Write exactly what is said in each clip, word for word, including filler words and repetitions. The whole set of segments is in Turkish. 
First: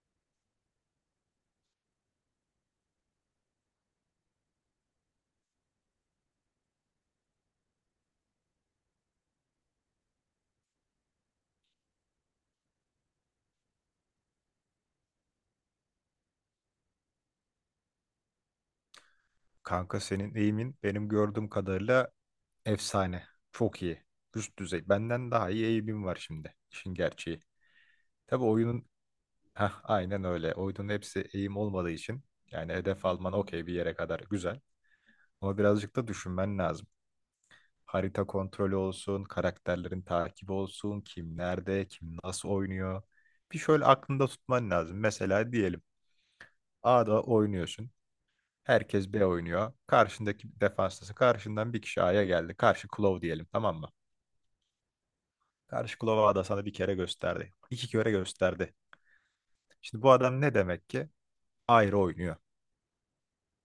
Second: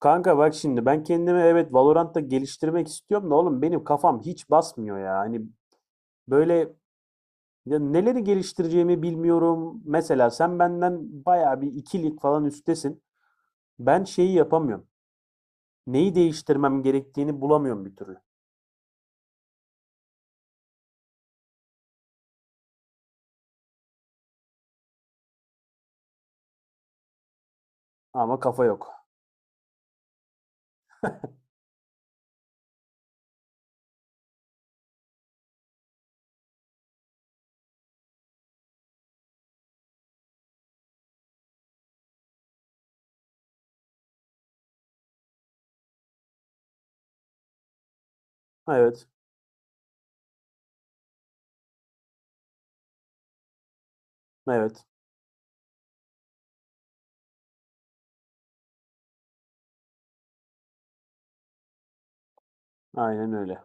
Kanka bak şimdi ben kendimi evet Valorant'ta geliştirmek istiyorum da oğlum benim kafam hiç basmıyor ya. Hani böyle ya neleri geliştireceğimi bilmiyorum. Mesela sen benden bayağı bir ikilik falan üstesin. Ben şeyi yapamıyorum. Neyi değiştirmem gerektiğini bulamıyorum bir türlü. Kanka senin eğimin benim gördüğüm kadarıyla efsane. Çok iyi. Üst düzey. Benden daha iyi eğimim var şimdi. İşin gerçeği. Ama Tabii kafa oyunun yok. Heh, aynen öyle. Oyunun hepsi eğim olmadığı için yani hedef alman okey bir yere kadar güzel. Ama birazcık da düşünmen lazım. Harita kontrolü olsun, karakterlerin takibi olsun, kim nerede, kim nasıl oynuyor. Bir şöyle aklında tutman lazım. Mesela diyelim A'da oynuyorsun. Evet, Herkes B oynuyor. Karşındaki defanstası. Karşından bir kişi A'ya geldi. Karşı Klov diyelim, tamam mı? evet. Karşı Klov'a ada sana bir kere gösterdi. İki kere gösterdi. Şimdi bu adam ne demek ki? Ayrı oynuyor. Aynen öyle.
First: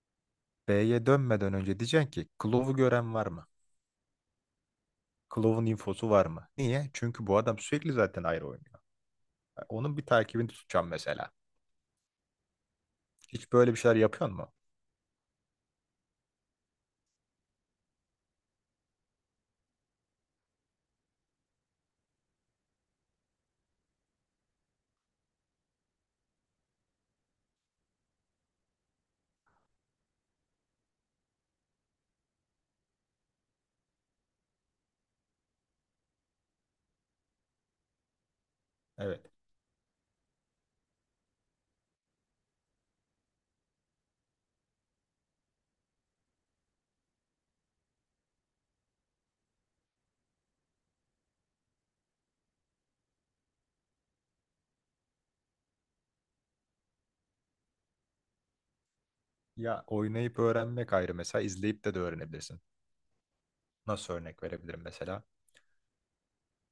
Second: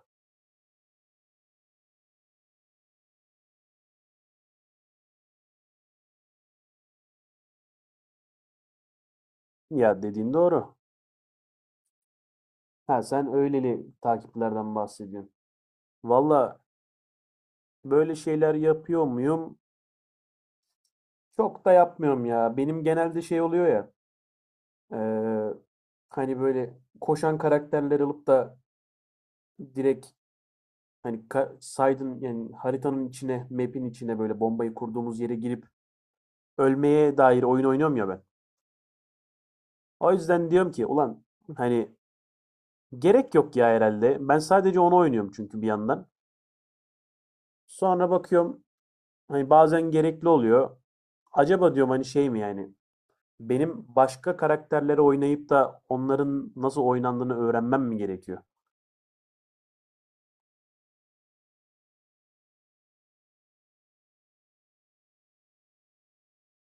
B'ye dönmeden önce diyeceksin ki Klov'u gören var mı? Klov'un infosu var mı? Niye? Çünkü bu adam sürekli zaten ayrı oynuyor. Yani onun Ya bir dediğin takibini doğru. tutacağım mesela. Ha sen Hiç böyle bir öyleli şeyler yapıyor mu? takiplerden bahsediyorsun. Valla böyle şeyler yapıyor muyum? Çok da yapmıyorum ya. Benim genelde şey oluyor ya. Eee, hani böyle koşan karakterler alıp da direkt hani ka saydın yani haritanın içine, map'in içine böyle bombayı kurduğumuz yere girip ölmeye dair oyun oynuyorum ya ben. Evet. O yüzden diyorum ki ulan hani gerek yok ya herhalde. Ben sadece onu oynuyorum çünkü bir yandan. Sonra bakıyorum hani bazen gerekli oluyor. Acaba diyorum hani şey mi yani benim başka karakterleri oynayıp da onların nasıl oynandığını öğrenmem mi gerekiyor? Ya oynayıp öğrenmek ayrı, mesela izleyip de de öğrenebilirsin. Nasıl örnek verebilirim mesela?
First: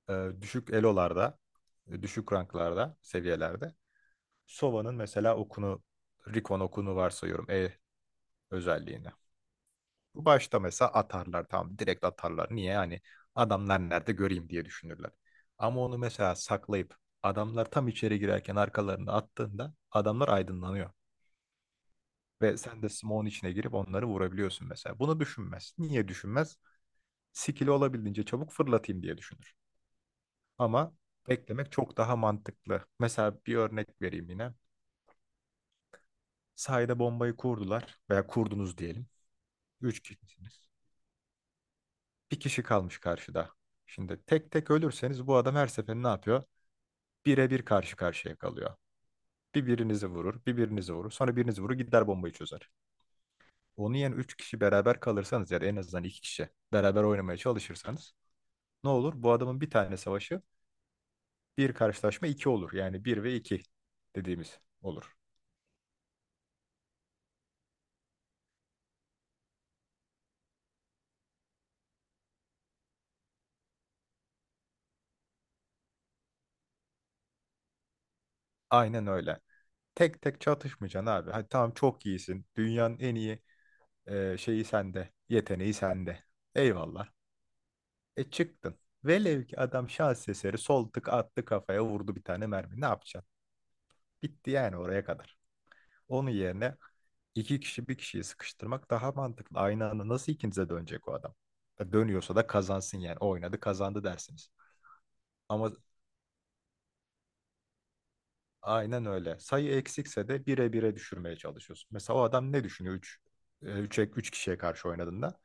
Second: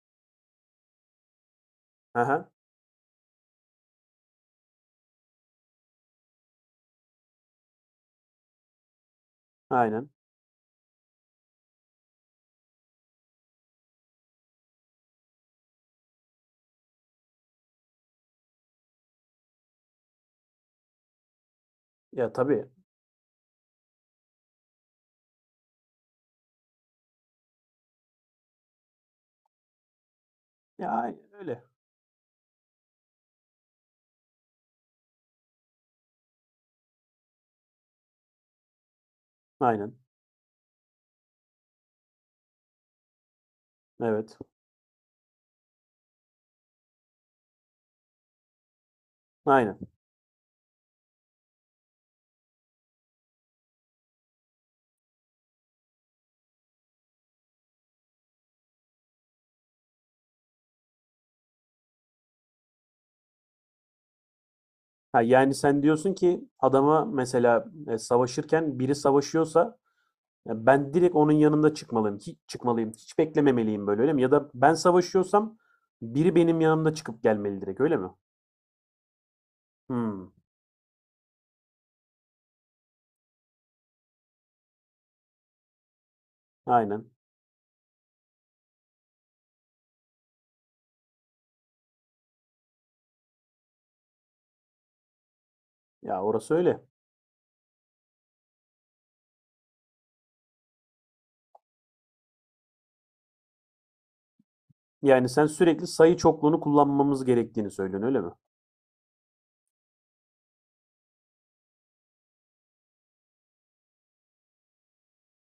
e, Düşük elolarda, e, düşük Aha, ranklarda, seviyelerde. Sova'nın mesela okunu, Rikon okunu varsayıyorum E özelliğini. aynen. Bu başta mesela atarlar, tamam, direkt atarlar. Niye? Hani adamlar nerede göreyim diye düşünürler. Ama onu mesela saklayıp adamlar tam içeri girerken arkalarını attığında adamlar aydınlanıyor. Ya Ve tabii. sen de smoke'un içine girip onları vurabiliyorsun mesela. Bunu düşünmez. Niye düşünmez? Skill'i olabildiğince çabuk fırlatayım diye düşünür. Ya, Ama aynen öyle. beklemek çok daha mantıklı. Mesela bir örnek vereyim yine. Sahada bombayı kurdular veya kurdunuz diyelim. Aynen. Üç kişisiniz. Bir kişi kalmış karşıda. Şimdi Evet. tek tek ölürseniz bu adam her seferinde ne yapıyor? Bire bir karşı karşıya kalıyor. Bir Aynen. birinizi vurur, bir birinizi vurur. Sonra birinizi vurur, gider bombayı çözer. Onu yani üç kişi beraber kalırsanız, yani en azından iki kişi beraber oynamaya çalışırsanız ne olur? Bu adamın bir tane savaşı, bir karşılaşma iki olur. Yani bir ve iki dediğimiz olur. Ha, yani sen diyorsun ki adama mesela e, savaşırken biri savaşıyorsa ya ben direkt onun yanında çıkmalıyım. Hiç çıkmalıyım. Hiç beklememeliyim böyle öyle mi? Ya da ben savaşıyorsam biri benim yanımda çıkıp gelmeli direkt öyle mi? Aynen öyle. Tek Hmm. tek çatışmayacaksın abi. Hadi tamam, çok iyisin. Dünyanın en iyi e, şeyi sende. Yeteneği sende. Eyvallah. Aynen. E çıktın. Velev ki adam şans eseri sol tık attı, kafaya vurdu bir tane mermi. Ne yapacaksın? Bitti yani oraya kadar. Ya Onun orası yerine öyle. iki kişi bir kişiyi sıkıştırmak daha mantıklı. Aynı anda nasıl ikinize dönecek o adam? Ya dönüyorsa da kazansın yani. O oynadı, kazandı dersiniz. Yani sen Ama sürekli sayı çokluğunu kullanmamız gerektiğini söylüyorsun öyle mi? aynen öyle. Sayı eksikse de bire bire düşürmeye çalışıyorsun. Mesela o adam ne düşünüyor üç üç üç kişiye karşı oynadığında?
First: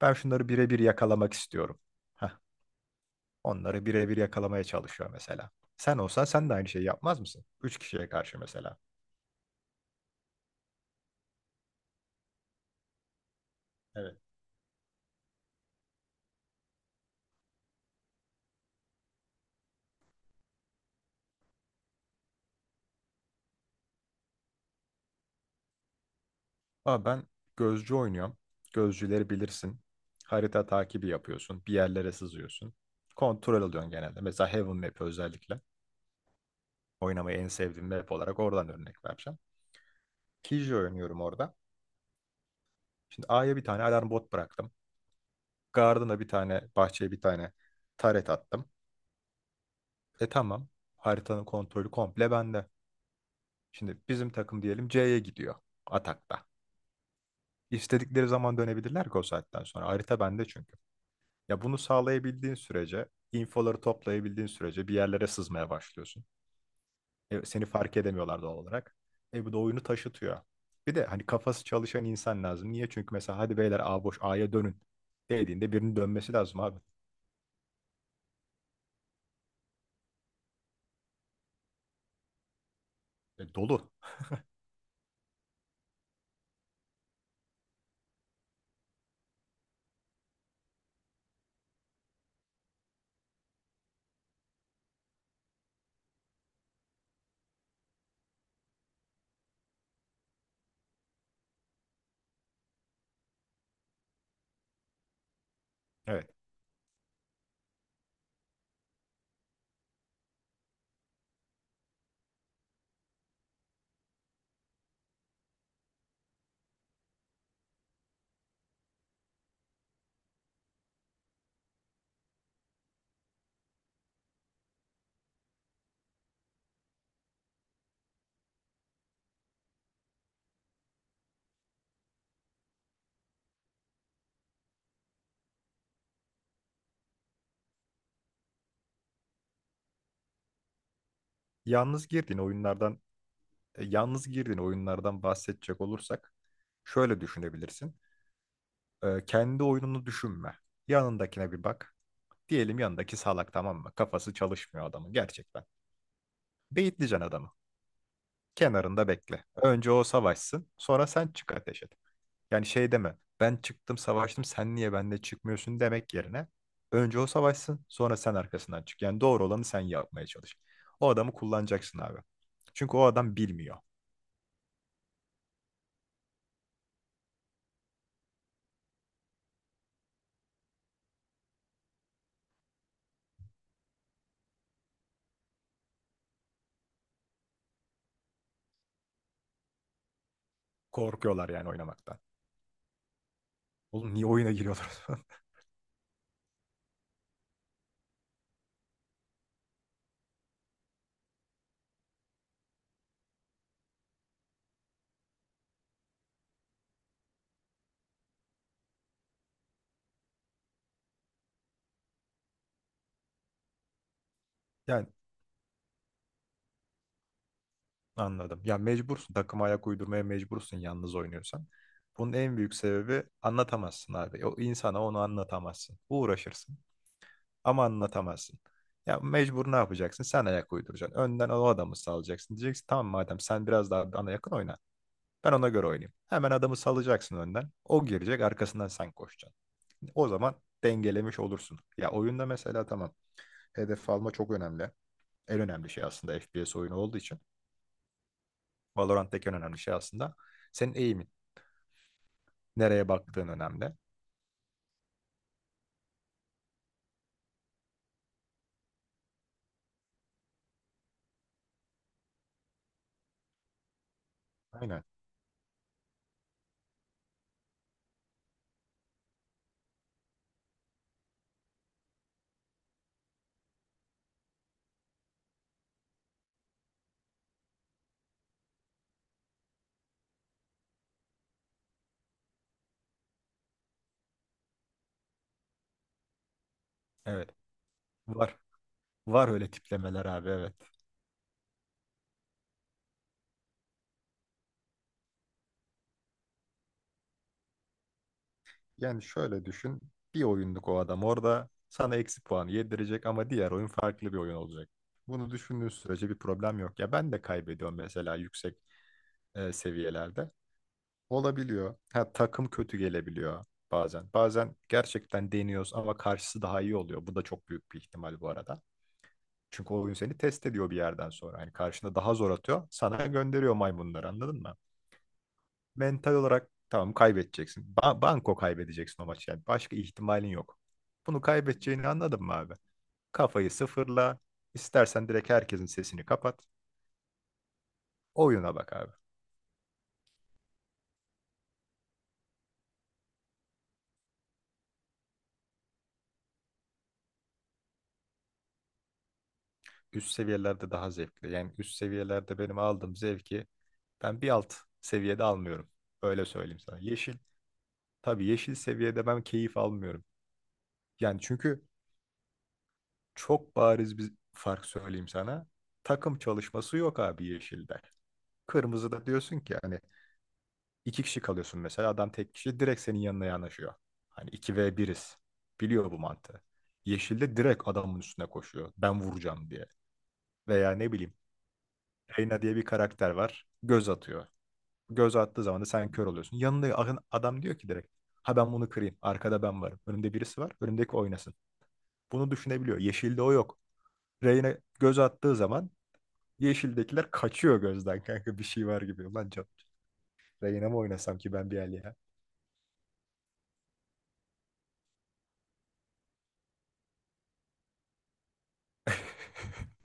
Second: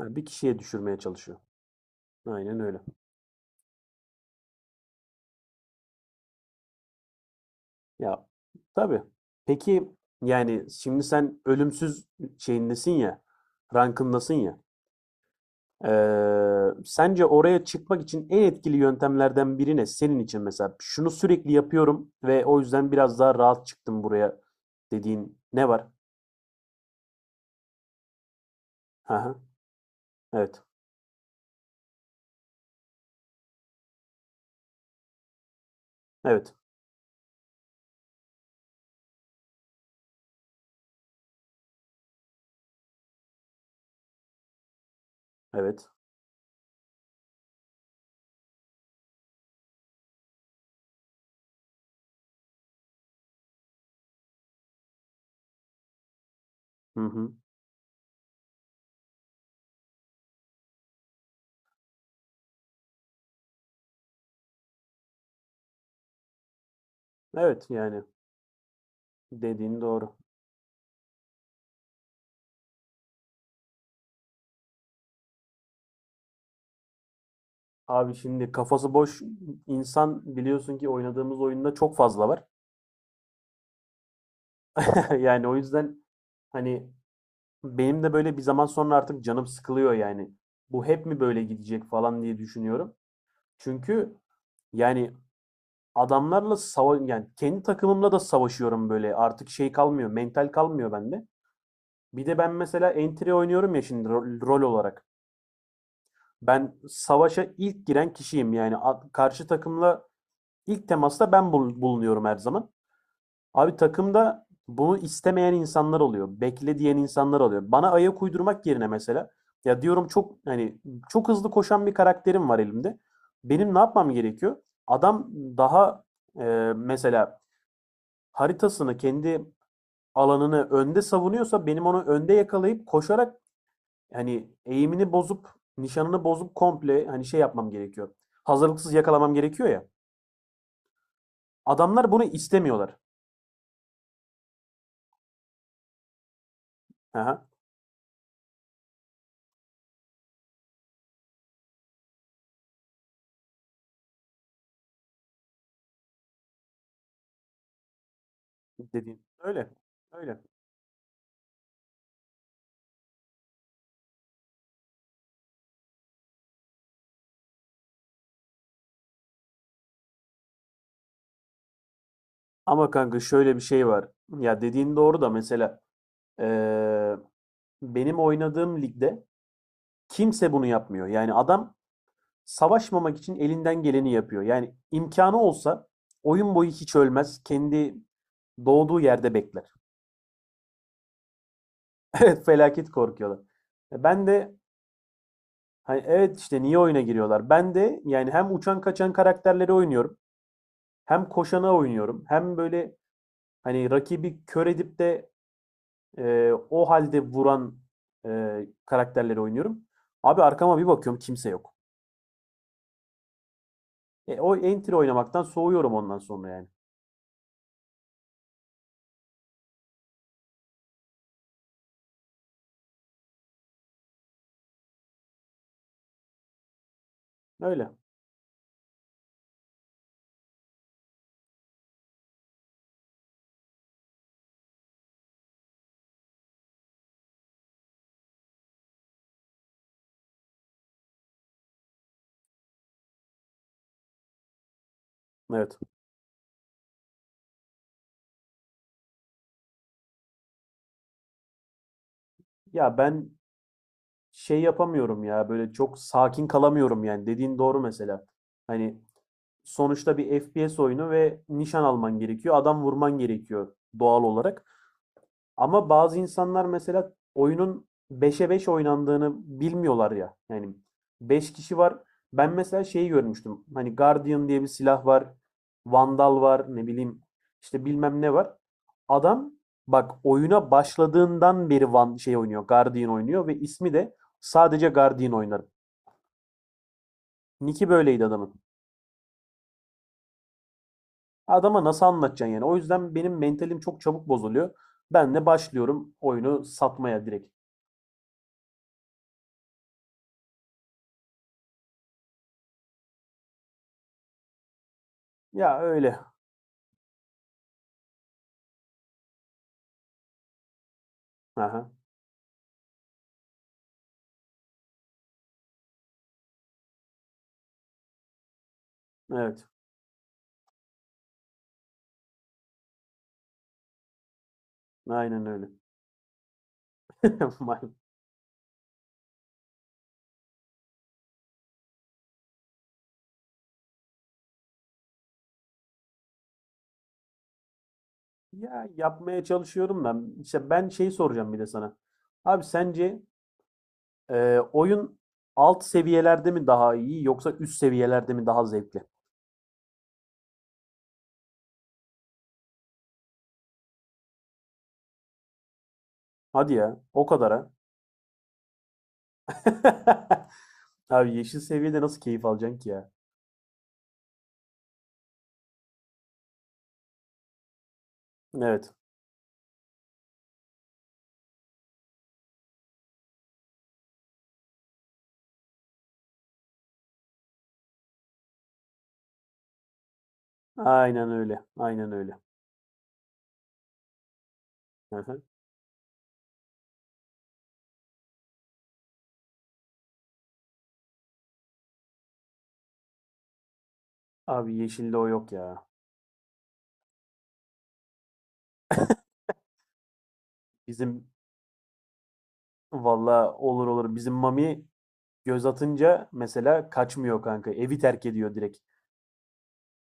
Ben bir şunları kişiye birebir düşürmeye yakalamak çalışıyor. istiyorum. Heh, Aynen öyle. onları birebir yakalamaya çalışıyor mesela. Sen olsan sen de aynı şeyi yapmaz mısın? Üç kişiye Ya karşı mesela. tabii. Peki yani şimdi sen ölümsüz şeyindesin ya, Evet. rankındasın ya. Ee, sence oraya çıkmak için en etkili yöntemlerden biri ne? Senin için mesela şunu sürekli yapıyorum ve o yüzden biraz daha rahat çıktım buraya dediğin ne var? Abi ben gözcü oynuyorum. Gözcüleri Aha, bilirsin. evet. Harita takibi yapıyorsun. Bir yerlere sızıyorsun. Kontrol alıyorsun genelde. Mesela Heaven Map özellikle. Evet. Oynamayı en sevdiğim map olarak oradan örnek vereceğim. Killjoy oynuyorum orada. Şimdi A'ya bir tane alarm bot bıraktım. Evet. Garden'a bir tane, bahçeye bir tane turret attım. E tamam. Haritanın kontrolü komple bende. Şimdi bizim takım diyelim C'ye gidiyor atakta. Hı hı. İstedikleri zaman dönebilirler ki o saatten sonra. Harita bende çünkü. Ya bunu sağlayabildiğin sürece, infoları toplayabildiğin sürece bir yerlere sızmaya başlıyorsun. E, Evet seni fark yani edemiyorlar doğal olarak. E bu da dediğin oyunu doğru. taşıtıyor. Bir de hani kafası çalışan insan lazım. Niye? Çünkü mesela hadi beyler, A boş, A'ya dönün dediğinde birinin dönmesi lazım abi. Abi şimdi kafası boş insan biliyorsun ki oynadığımız oyunda çok fazla var. E, dolu. Yani o yüzden hani benim de böyle bir zaman sonra artık canım sıkılıyor yani. Bu hep mi böyle gidecek falan diye düşünüyorum. Çünkü yani adamlarla sava yani kendi takımımla da savaşıyorum böyle. Artık şey kalmıyor, mental kalmıyor bende. Bir de ben mesela entry oynuyorum ya şimdi rol, rol olarak. Evet. Ben savaşa ilk giren kişiyim yani A- karşı takımla ilk temasta ben bul- bulunuyorum her zaman. Abi takımda bunu istemeyen insanlar oluyor. Bekle diyen insanlar oluyor. Bana ayak uydurmak yerine mesela ya diyorum çok hani çok hızlı koşan bir karakterim var elimde. Benim ne yapmam gerekiyor? Adam daha e, mesela haritasını kendi alanını önde savunuyorsa benim onu önde yakalayıp koşarak hani eğimini bozup nişanını bozup komple hani şey yapmam gerekiyor. Hazırlıksız yakalamam gerekiyor ya. Yalnız Adamlar bunu girdiğin istemiyorlar. oyunlardan e, Yalnız girdiğin oyunlardan bahsedecek olursak şöyle Aha, düşünebilirsin. E, kendi oyununu düşünme. Yanındakine bir bak. Diyelim yanındaki salak, tamam mı? Kafası çalışmıyor adamın gerçekten. Beyitleyeceksin adamı. Kenarında dediğin. bekle. Öyle. Önce o Öyle. savaşsın, sonra sen çık ateş et. Yani şey deme, ben çıktım savaştım, sen niye benimle çıkmıyorsun demek yerine önce o savaşsın, sonra sen arkasından çık. Yani doğru olanı sen yapmaya çalış. O adamı kullanacaksın abi. Ama Çünkü o kanka adam şöyle bir bilmiyor. şey var. Ya dediğin doğru da mesela eee, benim oynadığım ligde kimse bunu yapmıyor. Yani adam savaşmamak için elinden geleni yapıyor. Yani imkanı olsa oyun boyu hiç ölmez. Kendi doğduğu yerde bekler. Korkuyorlar yani oynamaktan. Evet felaket korkuyorlar. E Oğlum ben niye oyuna de giriyorlar? hani evet işte niye oyuna giriyorlar? Ben de yani hem uçan kaçan karakterleri oynuyorum. Hem koşana oynuyorum. Hem böyle hani rakibi kör edip de Ee, o halde vuran e, karakterleri oynuyorum. Abi arkama bir bakıyorum kimse yok. E, o entry Yani oynamaktan soğuyorum ondan sonra yani. anladım. Ya mecbursun, takıma ayak uydurmaya mecbursun yalnız oynuyorsan. Bunun en büyük sebebi, anlatamazsın abi. O insana onu anlatamazsın. Uğraşırsın. Ama Öyle. anlatamazsın. Ya mecbur ne yapacaksın? Sen ayak uyduracaksın. Önden o adamı salacaksın. Diyeceksin tamam madem, sen biraz daha bana yakın oyna. Ben ona göre oynayayım. Hemen adamı salacaksın önden. O girecek, arkasından sen koşacaksın. O zaman dengelemiş olursun. Ya oyunda mesela tamam. Hedef alma çok önemli. En Evet. önemli şey aslında, F P S oyunu olduğu için. Valorant'taki en önemli şey aslında. Senin eğimin. Ya Nereye ben baktığın önemli. şey yapamıyorum ya böyle çok sakin kalamıyorum yani. Dediğin doğru mesela. Hani sonuçta bir F P S oyunu ve nişan alman gerekiyor. Adam vurman gerekiyor doğal olarak. Aynen. Ama bazı insanlar mesela oyunun beşe beş oynandığını bilmiyorlar ya. Yani beş kişi var. Ben mesela şeyi görmüştüm. Hani Guardian diye bir silah var. Vandal var. Ne bileyim işte bilmem ne var. Adam bak oyuna başladığından beri Van şey oynuyor. Guardian oynuyor ve ismi de sadece Guardian oynar. Evet. Nick'i böyleydi Var. adamın. Var öyle tiplemeler abi, evet. Adama nasıl anlatacaksın yani? O yüzden benim mentalim çok çabuk bozuluyor. Ben de başlıyorum oyunu satmaya direkt. Yani şöyle düşün. Bir oyunluk o adam orada sana eksi puan yedirecek ama diğer oyun farklı bir oyun olacak. Bunu Ya düşündüğün öyle. sürece bir problem yok. Ya ben de kaybediyorum mesela yüksek e, seviyelerde. Aha, Olabiliyor. Ha, takım kötü gelebiliyor bazen. Bazen gerçekten deniyoruz ama karşısı daha iyi oluyor. Bu da çok büyük bir ihtimal bu arada. evet. Çünkü o oyun seni test ediyor bir yerden sonra. Yani karşına daha zor atıyor. Sana gönderiyor maymunları, anladın mı? Aynen öyle. Mental olarak tamam, Mal- kaybedeceksin. Ba- banko kaybedeceksin o maçı yani. Başka ihtimalin yok. Bunu kaybedeceğini anladın mı abi? Kafayı sıfırla. İstersen direkt herkesin sesini kapat. Oyuna ya bak abi. yapmaya çalışıyorum da işte ben şeyi soracağım bir de sana. Abi sence e, oyun alt seviyelerde mi daha iyi yoksa üst seviyelerde mi daha zevkli? Üst seviyelerde daha zevkli. Yani üst seviyelerde benim aldığım zevki ben bir alt seviyede almıyorum. Öyle Hadi söyleyeyim sana. ya o Yeşil. kadar ha. Tabii yeşil seviyede ben keyif almıyorum. Abi Yani yeşil çünkü seviyede nasıl keyif alacaksın ki ya? çok bariz bir fark söyleyeyim sana. Takım çalışması yok abi yeşilde. Evet. Kırmızıda diyorsun ki hani İki kişi kalıyorsun mesela. Adam tek kişi direkt senin yanına yanaşıyor. Hani iki v biriz, biliyor bu mantığı. Yeşilde direkt adamın üstüne koşuyor. Ben vuracağım diye. Veya ne Aynen bileyim. öyle. Aynen öyle. Reyna diye bir karakter var. Göz atıyor. Hı Göz hı. attığı zaman da sen kör oluyorsun. Yanında a- adam diyor ki direkt. Ha ben bunu kırayım. Arkada ben varım. Önümde birisi var. Önümdeki oynasın. Bunu düşünebiliyor. Yeşilde o yok. Abi Reyna yeşilde göz o yok attığı ya. zaman yeşildekiler kaçıyor gözden kanka bir şey var gibi. Ulan can- Reyna mı Bizim oynasam ki ben bir el ya? valla olur olur. Bizim Mami göz atınca mesela kaçmıyor kanka. Evi terk ediyor direkt.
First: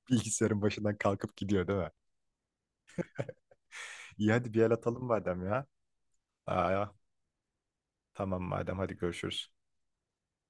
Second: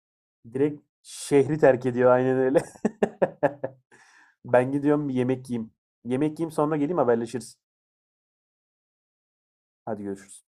Bilgisayarın Direkt başından kalkıp şehri gidiyor değil terk mi? ediyor aynen öyle. İyi hadi bir Ben el atalım gidiyorum bir madem yemek ya. yiyeyim. Yemek yiyeyim sonra Aa, geleyim haberleşiriz. tamam madem, hadi görüşürüz. Hadi görüşürüz.